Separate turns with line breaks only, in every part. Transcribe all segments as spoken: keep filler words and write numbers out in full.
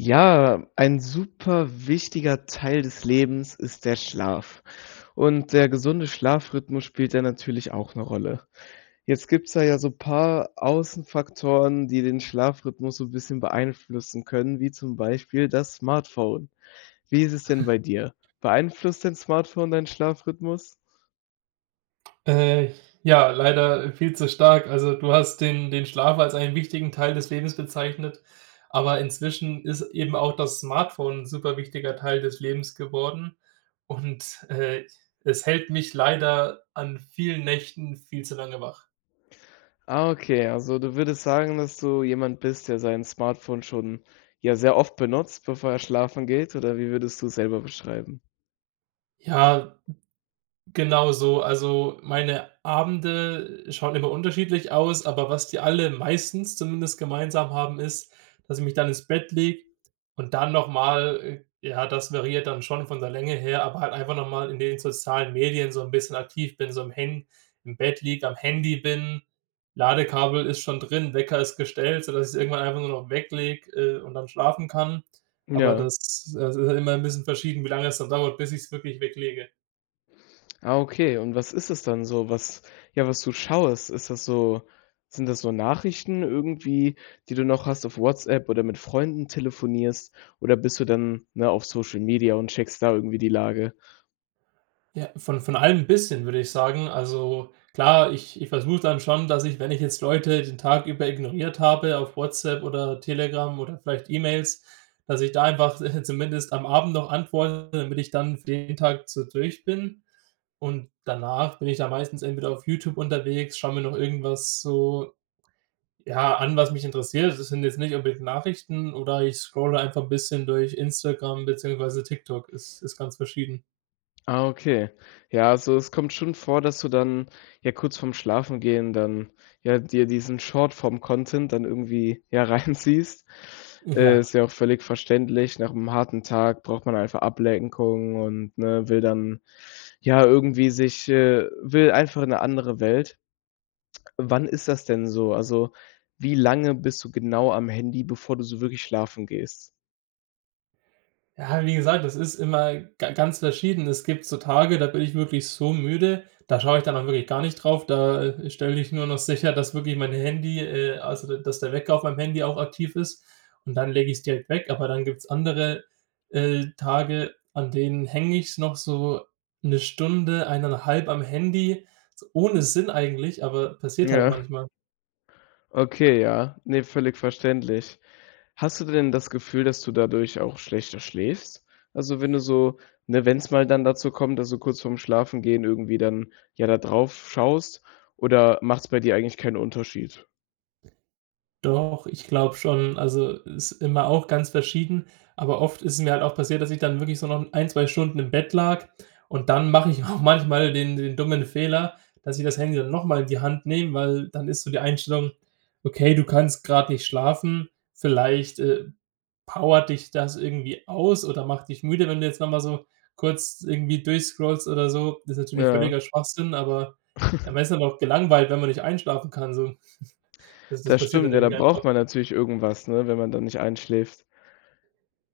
Ja. Ein super wichtiger Teil des Lebens ist der Schlaf. Und der gesunde Schlafrhythmus spielt da natürlich auch 'ne Rolle. Jetzt gibt's da ja so paar Aussenfaktoren, die den Schlafrhythmus so bisschen beeinflussen können, wie zum Beispiel das Smartphone. Wie ist es denn bei dir? Beeinflusst dein Smartphone deinen Schlafrhythmus?
Äh. Ja, leider viel zu stark. Also, du hast den den Schlaf als einen wichtigen Teil des Lebens bezeichnet. Aber inzwischen ist eben auch das Smartphone 'n super wichtiger Teil des Lebens geworden. Und, äh, es hält mich leider an vielen Nächten viel zu lange wach.
Ah, okay. Also, du würdest sagen, dass du jemand bist, der sein Smartphone schon, ja, sehr oft benutzt, bevor er schlafen geht, oder wie würdest du es selber beschreiben?
Ja, genau so. Also, meine Abende schauen immer unterschiedlich aus. Aber was die alle meistens zumindest gemeinsam haben, ist, dass ich mich dann ins Bett lege und dann noch mal, äh ja, das variiert dann schon von der Länge her, aber halt einfach noch mal in den sozialen Medien so 'n bisschen aktiv bin, so im Han im Bett liege, am Handy bin. Ladekabel ist schon drin, Wecker ist gestellt, sodass ich es irgendwann einfach nur noch weglege, äh, und dann schlafen kann. Aber
Ja.
das das ist halt immer 'n bisschen verschieden, wie lange es dann dauert, bis ich's wirklich weglege.
Ah, okay. Und was ist das dann so? Was ja, was du schaust, ist das so sind das so Nachrichten irgendwie, die du noch hast auf WhatsApp oder mit Freunden telefonierst? Oder bist du dann, ne, auf Social Media und checkst da irgendwie die Lage?
Ja, von von allem 'n bisschen, würde ich sagen. Also klar, ich ich versuche dann schon, dass ich, wenn ich jetzt Leute den Tag über ignoriert habe auf WhatsApp oder Telegram oder vielleicht E-Mails, dass ich da einfach, äh, zumindest am Abend noch antworte, damit ich dann für den Tag so durch bin. Und danach bin ich dann meistens entweder auf YouTube unterwegs, schaue mir noch irgendwas so, ja, an was mich interessiert. Also, das sind jetzt nicht unbedingt Nachrichten oder ich scrolle einfach 'n bisschen durch Instagram beziehungsweise TikTok, ist ist ganz verschieden.
Ah, okay. Ja, also, es kommt schon vor, dass du dann, ja, kurz vorm Schlafengehen, dann, ja, dir diesen Shortform Content dann irgendwie, ja, reinziehst? Äh,
Ja.
ist ja auch völlig verständlich. Nach 'nem harten Tag braucht man einfach Ablenkung und, ne, will dann, ja irgendwie sich, äh will einfach 'ne andere Welt. Wann ist das denn so? Also, wie lange bist du genau am Handy, bevor du so wirklich schlafen gehst?
Ja, wie gesagt, das ist immer ga ganz verschieden. Es gibt so Tage, da bin ich wirklich so müde. Da schaue ich dann auch wirklich gar nicht drauf. Da, äh, stelle ich nur noch sicher, dass wirklich mein Handy, äh also, da dass der Wecker auf meinem Handy auch aktiv ist. Und dann lege ich's direkt weg. Aber dann gibt's andere, äh, Tage, an denen hänge ich's noch so 'ne Stunde, eineinhalb am Handy ohne Sinn eigentlich, aber passiert halt
Ja.
manchmal.
Okay. Ja, ne, völlig verständlich. Hast du denn das Gefühl, dass du dadurch auch schlechter schläfst? Also, wenn du so ne, wenn's mal dann dazu kommt, dass du kurz vorm Schlafengehen irgendwie dann, ja, da drauf schaust, oder machts bei dir eigentlich keinen Unterschied?
Doch, ich glaube schon. Also, ist immer auch ganz verschieden, aber oft ist es mir halt auch passiert, dass ich dann wirklich so noch ein, zwei Stunden im Bett lag. Und dann mache ich auch manchmal den den dummen Fehler, dass ich das Handy dann nochmal in die Hand nehme, weil dann ist so die Einstellung: „Okay, du kannst grad nicht schlafen vielleicht, äh, powert dich das irgendwie aus oder macht dich müde, wenn du jetzt nochmal so kurz irgendwie durchscrollst oder so.“ Das ist natürlich
Ja.
völliger Schwachsinn, aber man ist dann auch gelangweilt, wenn man nicht einschlafen kann, so. Das das
Das
passiert dann
stimmt. Ja, da
irgendwie einfach.
braucht man natürlich irgendwas, ne, wenn man da nicht einschläft.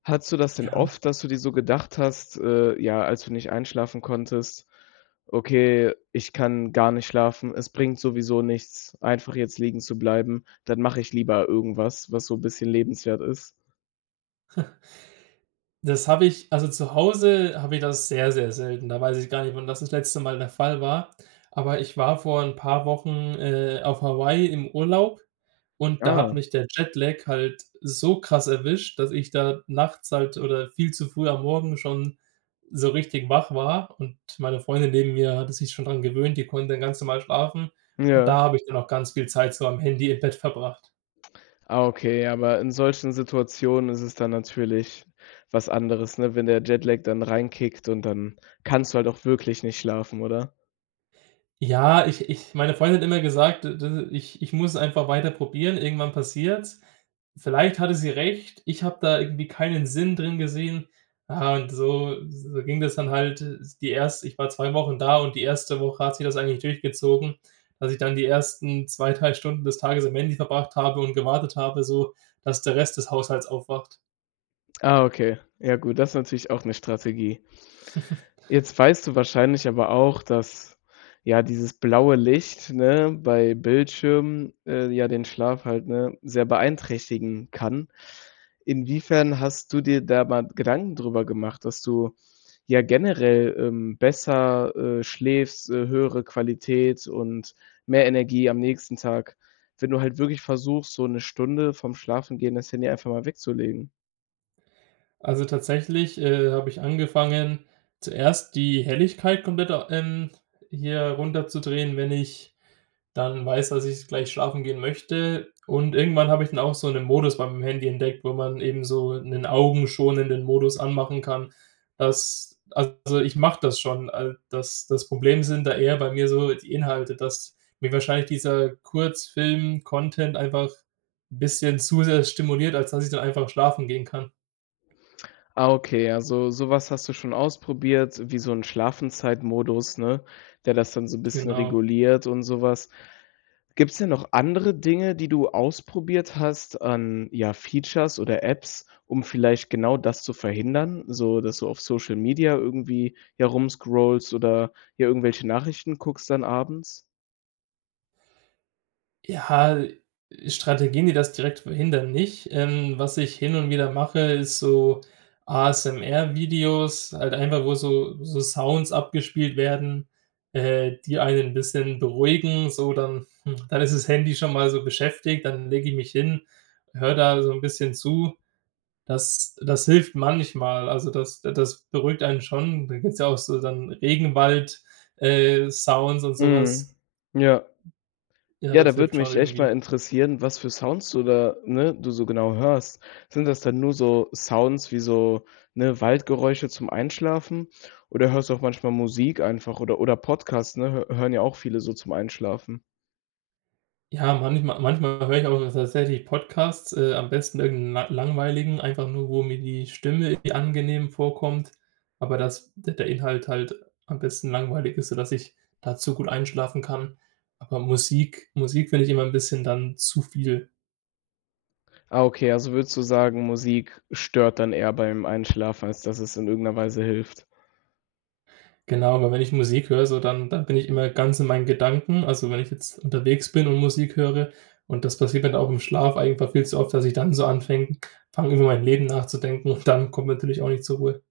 Hattest du das denn
Ja.
oft, dass du dir so gedacht hast, äh, ja, als du nicht einschlafen konntest: „Okay, ich kann gar nicht schlafen. Es bringt sowieso nichts, einfach jetzt liegen zu bleiben. Dann mache ich lieber irgendwas, was so bisschen lebenswert ist.“?
Das habe ich also, zu Hause habe ich das sehr, sehr selten. Da weiß ich gar nicht, wann das das letzte Mal der Fall war. Aber ich war vor 'n paar Wochen, äh, auf Hawaii im Urlaub und da hat
Ah.
mich der Jetlag halt so krass erwischt, dass ich da nachts halt oder viel zu früh am Morgen schon so richtig wach war und meine Freundin neben mir hatte sich schon daran gewöhnt, die konnte dann ganz normal schlafen. Und da
Ja.
habe ich dann auch ganz viel Zeit so am Handy im Bett verbracht.
Ah, okay, aber in solchen Situationen ist es dann natürlich was anderes. Ne, wenn der Jetlag dann reinkickt und dann kannst du halt auch wirklich nicht schlafen, oder?
Ja, ich ich meine Freundin hat immer gesagt, de de ich ich muss einfach weiter probieren, irgendwann passiert's. Vielleicht hatte sie recht. Ich habe da irgendwie keinen Sinn drin gesehen. Ja, und so so ging das dann halt s die erste ich war zwei Wochen da und die erste Woche hat sich das eigentlich durchgezogen, dass ich dann die ersten zwei, drei Stunden des Tages am Handy verbracht habe und gewartet habe, so, dass der Rest des Haushalts aufwacht.
Ah, okay, ja, gut. Das ist natürlich auch 'ne Strategie. Jetzt weißt du wahrscheinlich aber auch, dass, ja, dieses blaue Licht, ne, bei Bildschirmen, äh, ja, den Schlaf halt, ne, sehr beeinträchtigen kann. Inwiefern hast du dir da mal Gedanken drüber gemacht, dass du ja generell, ähm, besser, äh, schläfst, äh, höhere Qualität und mehr Energie am nächsten Tag, wenn du halt wirklich versuchst, so 'ne Stunde vorm Schlafengehen das Handy einfach mal wegzulegen?
Also, tatsächlich, äh, habe ich angefangen, zuerst die Helligkeit komplett au ähm, hier runterzudrehen, wenn ich dann weiß, dass ich gleich schlafen gehen möchte. Und irgendwann habe ich dann auch so 'nen Modus beim Handy entdeckt, wo man eben so 'nen augenschonenden Modus anmachen kann, dass also, ich mache das schon, al das das Problem sind da eher bei mir so die Inhalte, dass mir wahrscheinlich dieser Kurzfilm-Content einfach bisschen zu sehr stimuliert, als dass ich dann einfach schlafen gehen kann.
Ah, okay. Also, sowas hast du schon ausprobiert. Wie so 'n Schlafenzeit-Modus, ne, der das dann so 'n bisschen
Genau.
reguliert und sowas. Gibt's denn noch andere Dinge, die du ausprobiert hast, an ja, Features oder Apps, um vielleicht genau das zu verhindern, so dass du auf Social Media irgendwie, ja, rumscrollst oder, ja, irgendwelche Nachrichten guckst dann abends?
Ja, äh, Strategien, die das direkt verhindern, nicht. Ähm. Was ich hin und wieder mache, ist so ASMR-Videos halt einfach, wo so so Sounds abgespielt werden, äh, die einen 'n bisschen beruhigen. So dann, hm dann ist das Handy schon mal so beschäftigt. Dann lege ich mich hin. Höre da so 'n bisschen zu. Das das hilft manchmal, also das d das beruhigt einen schon. Da gibt's ja auch so dann Regenwald, äh, Sounds und so was.
Mhm. Ja.
Ja,
Ja,
das
da
hilft
würde
schon
mich echt
irgendwie.
mal interessieren, was für Sounds du da, ne du so genau hörst. Sind das dann nur so Sounds wie so, ne, Waldgeräusche zum Einschlafen? Oder hörst du auch manchmal Musik einfach oder oder Podcasts, ne? Hö hören ja auch viele so zum Einschlafen.
Ja, manchmal manchmal höre ich auch ta tatsächlich Podcasts, äh, am besten irgend 'n la langweiligen, einfach nur, wo mir die Stimme angenehm vorkommt. Aber dass d der Inhalt halt am besten langweilig ist, sodass ich dazu gut einschlafen kann. Aber Musik Musik finde ich immer 'n bisschen dann zu viel.
Ah, okay. Also, würdest du sagen: „Musik stört dann eher beim Einschlafen, als dass es in irgendeiner Weise hilft“.
Genau, aber wenn ich Musik höre, so dann dann bin ich immer ganz in meinen Gedanken. Also, wenn ich jetzt unterwegs bin und Musik höre und das passiert mir auch im Schlaf einfach viel zu oft, dass ich dann so anfäng fange über meinem Leben nachzudenken und dann komme ich natürlich auch nicht zur Ruhe.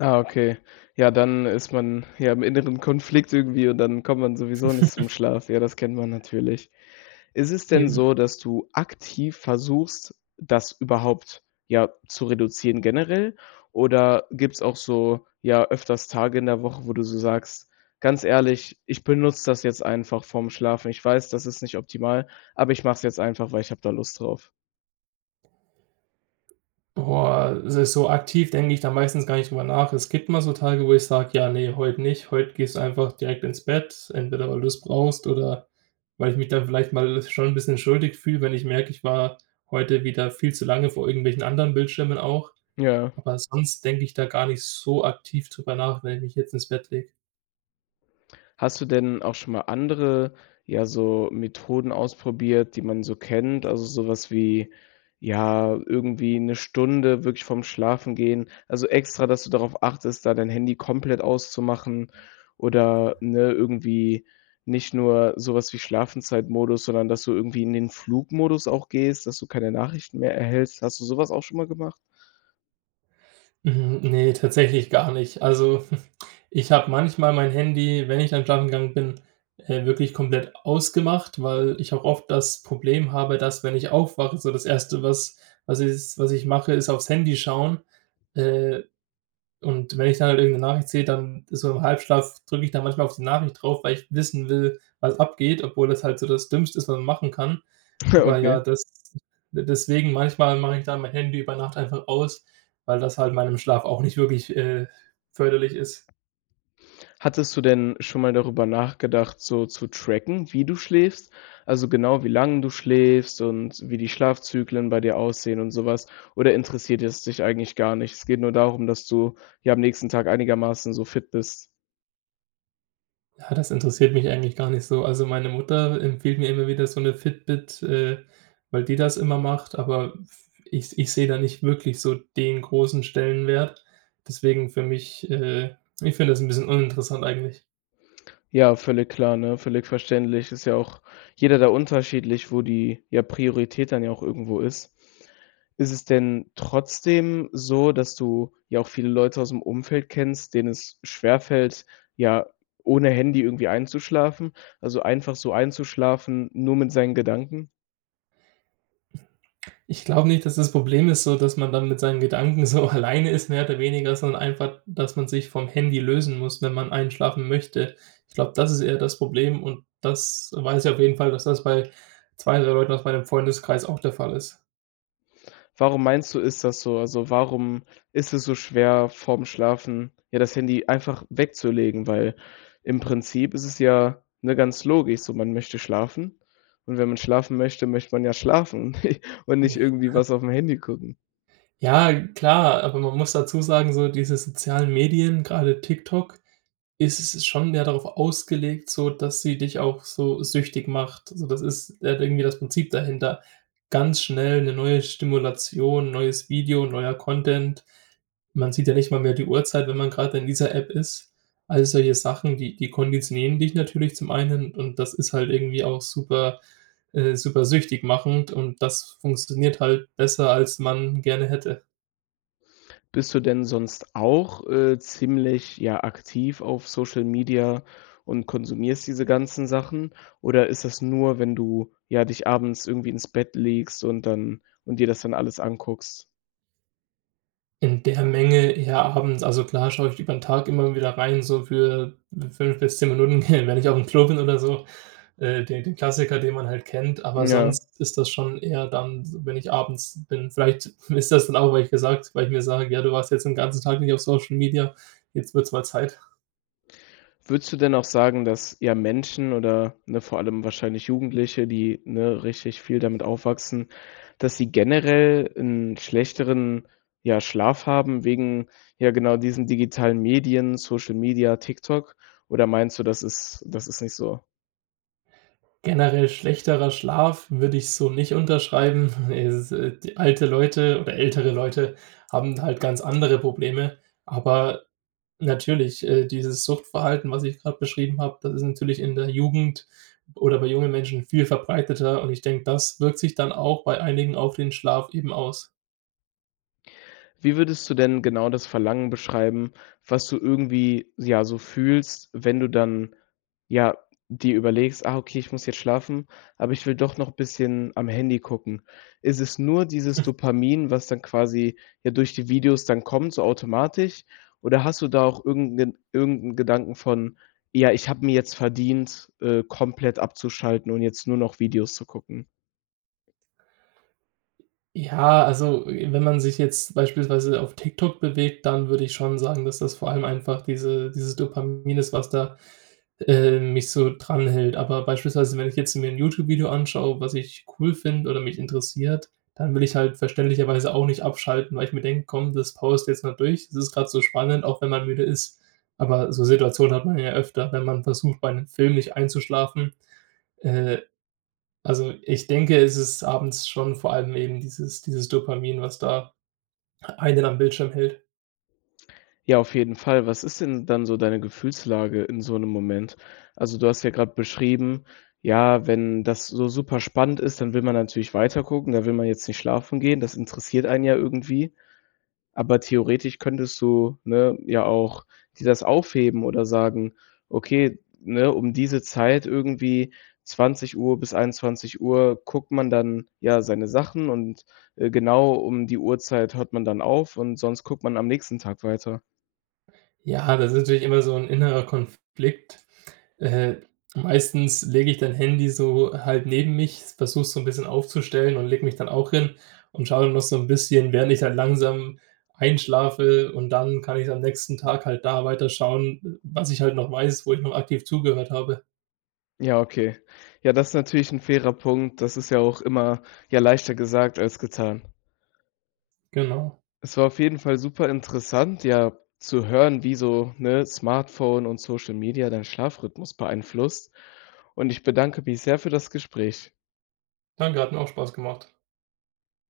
Ah, okay. Ja, dann ist man, ja, im inneren Konflikt irgendwie. Und dann kommt man sowieso nicht zum Schlaf. Ja, das kennt man natürlich. Ist es denn
Eben.
so, dass du aktiv versuchst, das überhaupt, ja, zu reduzieren generell? Oder gibt's auch so, ja, öfters Tage in der Woche, wo du so sagst: „Ganz ehrlich, ich benutze das jetzt einfach vorm Schlafen. Ich weiß, das ist nicht optimal, aber ich mache es jetzt einfach, weil ich habe da Lust drauf.“
Boah, s so aktiv denke ich da meistens gar nicht drüber nach. Es gibt mal so Tage, wo ich sage: „Ja, ne, heute nicht. Heute gehst du einfach direkt ins Bett.“ Entweder weil du's brauchst oder weil ich mich da vielleicht mal schon 'n bisschen schuldig fühle, wenn ich merke, ich war heute wieder viel zu lange vor irgendwelchen anderen Bildschirmen auch.
Ja.
Aber sonst denke ich da gar nicht so aktiv drüber nach, wenn ich mich jetzt ins Bett lege.
Hast du denn auch schon mal andere, ja, so Methoden ausprobiert, die man so kennt? Also, sowas wie, ja, irgendwie 'ne Stunde wirklich vorm Schlafengehen also, extra, dass du darauf achtest, da dein Handy komplett auszumachen oder, ne, irgendwie nicht nur sowas wie Schlafenszeitmodus, sondern dass du irgendwie in den Flugmodus auch gehst, dass du keine Nachrichten mehr erhältst. Hast du sowas auch schon mal gemacht?
Mhm, ne, tatsächlich gar nicht. Also, ich habe manchmal mein Handy, wenn ich dann schlafen gegangen bin, äh, wirklich komplett ausgemacht, weil ich auch oft das Problem habe, dass, wenn ich aufwache, so das Erste, was was s was ich mache, ist aufs Handy schauen. Äh, und wenn ich dann halt irgend 'ne Nachricht sehe, dann so im Halbschlaf drücke ich da manchmal auf die Nachricht drauf, weil ich wissen will, was abgeht, obwohl das halt so das Dümmste ist, was man machen kann. Aber ja,
Okay.
das d deswegen manchmal mache ich da mein Handy über Nacht einfach aus, weil das halt meinem Schlaf auch nicht wirklich äh, förderlich ist.
Hattest du denn schon mal darüber nachgedacht, so zu tracken, wie du schläfst? Also, genau wie lange du schläfst und wie die Schlafzyklen bei dir aussehen und sowas? Oder interessiert es dich eigentlich gar nicht? Es geht nur darum, dass du, ja, am nächsten Tag einigermaßen so fit bist?
Ja, das interessiert mich eigentlich gar nicht so. Also, meine Mutter empfiehlt mir immer wieder so 'ne Fitbit, äh, weil die das immer macht, aber f ich ich sehe da nicht wirklich so den großen Stellenwert. Deswegen für mich äh, ich finde das ein bisschen uninteressant eigentlich.
Ja, völlig klar, ne, völlig verständlich. Ist ja auch jeder da unterschiedlich, wo die, ja, Priorität dann ja auch irgendwo ist. Ist es denn trotzdem so, dass du ja auch viele Leute aus dem Umfeld kennst, denen es schwerfällt ja, ohne Handy irgendwie einzuschlafen also einfach so einzuschlafen, nur mit seinen Gedanken?
Ich glaube nicht, dass das Problem ist, so dass man dann mit seinen Gedanken so alleine ist, mehr oder weniger, sondern einfach, dass man sich vom Handy lösen muss, wenn man einschlafen möchte. Ich glaube, das ist eher das Problem und das weiß ich auf jeden Fall, dass das bei zwei, drei Leuten aus meinem Freundeskreis auch der Fall ist.
Warum meinst du, ist das so? Also, warum ist es so schwer, vorm Schlafen, ja, das Handy einfach wegzulegen? Weil im Prinzip ist es ja ne, ganz logisch so. Man möchte schlafen. Und wenn man schlafen möchte, möchte man ja schlafen und nicht
Ne.
irgendwie was auf dem Handy gucken.
Ja, klar, aber man muss dazu sagen, so diese sozialen Medien, gerade TikTok, ist ist schon mehr darauf ausgelegt, sodass sie dich auch so süchtig macht. Also, das ist, äh, irgendwie das Prinzip dahinter. Ganz schnell 'ne neue Stimulation, neues Video, neuer Content. Man sieht ja nicht mal mehr die Uhrzeit, wenn man gerade in dieser App ist. All solche Sachen, die die konditionieren dich natürlich zum einen, und das ist halt irgendwie auch super äh, super süchtig machend und das funktioniert halt besser, als man gerne hätte.
Bist du denn sonst auch, äh, ziemlich, ja, aktiv auf Social Media und konsumierst diese ganzen Sachen? Oder ist das nur, wenn du ja, dich abends irgendwie ins Bett legst und dann und dir das dann alles anguckst?
In der Menge eher Abends. Also klar, schaue ich über den Tag immer wieder rein, so für fünf bis zehn Minuten, wenn ich aufm Klo bin oder so, äh, den den Klassiker, den man halt kennt. Aber
Ja.
sonst ist das schon eher dann, wenn ich abends bin. Vielleicht ist das dann auch, weil ich gesagt weil ich mir sage: „Ja, du warst jetzt den ganzen Tag nicht auf Social Media. Jetzt wird's mal Zeit.“
Würdest du denn auch sagen, dass ja, Menschen oder ne vor allem wahrscheinlich Jugendliche, die, ne, richtig viel damit aufwachsen, dass sie generell 'n schlechteren ja, Schlaf haben wegen ja, genau diesen digitalen Medien, Social Media, TikTok. Oder meinst du, das ist das ist nicht so?
Generell schlechterer Schlaf würde ich so nicht unterschreiben. Es ist halt alte Leute oder ältere Leute haben halt ganz andere Probleme. Aber natürlich, äh, dieses Suchtverhalten, was ich gerade beschrieben habe. Das ist natürlich in der Jugend oder bei jungen Menschen viel verbreiteter. Und ich denke, das wirkt sich dann auch bei einigen auf den Schlaf eben aus.
Wie würdest du denn genau das Verlangen beschreiben, was du irgendwie ja so fühlst, wenn du dann ja dir überlegst: „Ah, okay, ich muss jetzt schlafen, aber ich will doch noch 'n bisschen am Handy gucken.“ Ist es nur dieses Dopamin, was dann quasi, ja, durch die Videos dann kommt so automatisch? Oder hast du da auch irgend 'nen irgend 'n Gedanken von: „Ja, ich habe mir jetzt verdient, äh, komplett abzuschalten und jetzt nur noch Videos zu gucken.“
Ja, also, äh, wenn man sich jetzt beispielsweise auf TikTok bewegt, dann würde ich schon sagen, dass das vor allem einfach diese dieses Dopamin ist, was da äh, mich so dran hält. Aber beispielsweise, wenn ich jetzt mir 'n YouTube-Video anschaue, was ich cool finde oder mich interessiert, dann will ich halt verständlicherweise auch nicht abschalten, weil ich mir denke: „Komm, das powerst du jetzt mal durch. Das ist gerade so spannend.“ Auch wenn man müde ist. Aber so Situationen hat man ja öfter, wenn man versucht, bei 'nem Film nicht einzuschlafen. Äh, also, ich denke, es ist abends schon vor allem eben dieses dieses Dopamin, was da einen am Bildschirm hält.
Ja, auf jeden Fall. Was ist denn dann so deine Gefühlslage in so 'nem Moment? Also, du hast ja gerade beschrieben: „Ja, wenn das so super spannend ist, dann will man natürlich weiter gucken. Da will man jetzt nicht schlafen gehen. Das interessiert einen ja irgendwie.“ Aber theoretisch könntest du, ne, ja auch dir das aufheben oder sagen: „Okay, ne, um diese Zeit irgendwie zwanzig Uhr bis einundzwanzig Uhr guckt man dann, ja, seine Sachen. Und, äh, genau um die Uhrzeit hört man dann auf und sonst guckt man am nächsten Tag weiter.“
Ja, das ist natürlich immer so 'n innerer Konflikt. Äh, meistens lege ich dann Handy so halt neben mich, s versuche so 'n bisschen aufzustellen und lege mich dann auch hin und schaue dann noch so 'n bisschen, während ich halt langsam einschlafe. Und dann kann ich am nächsten Tag halt da weiter schauen, w was ich halt noch weiß, wo ich noch aktiv zugehört habe.
Ja, okay. Ja, das ist natürlich 'n fairer Punkt. Das ist ja auch immer, ja, leichter gesagt als getan.
Genau.
Es war auf jeden Fall super interessant, ja, zu hören, wie so, ne, Smartphone und Social Media deinen Schlafrhythmus beeinflusst. Und ich bedanke mich sehr für das Gespräch.
Danke hat mir auch Spaß gemacht.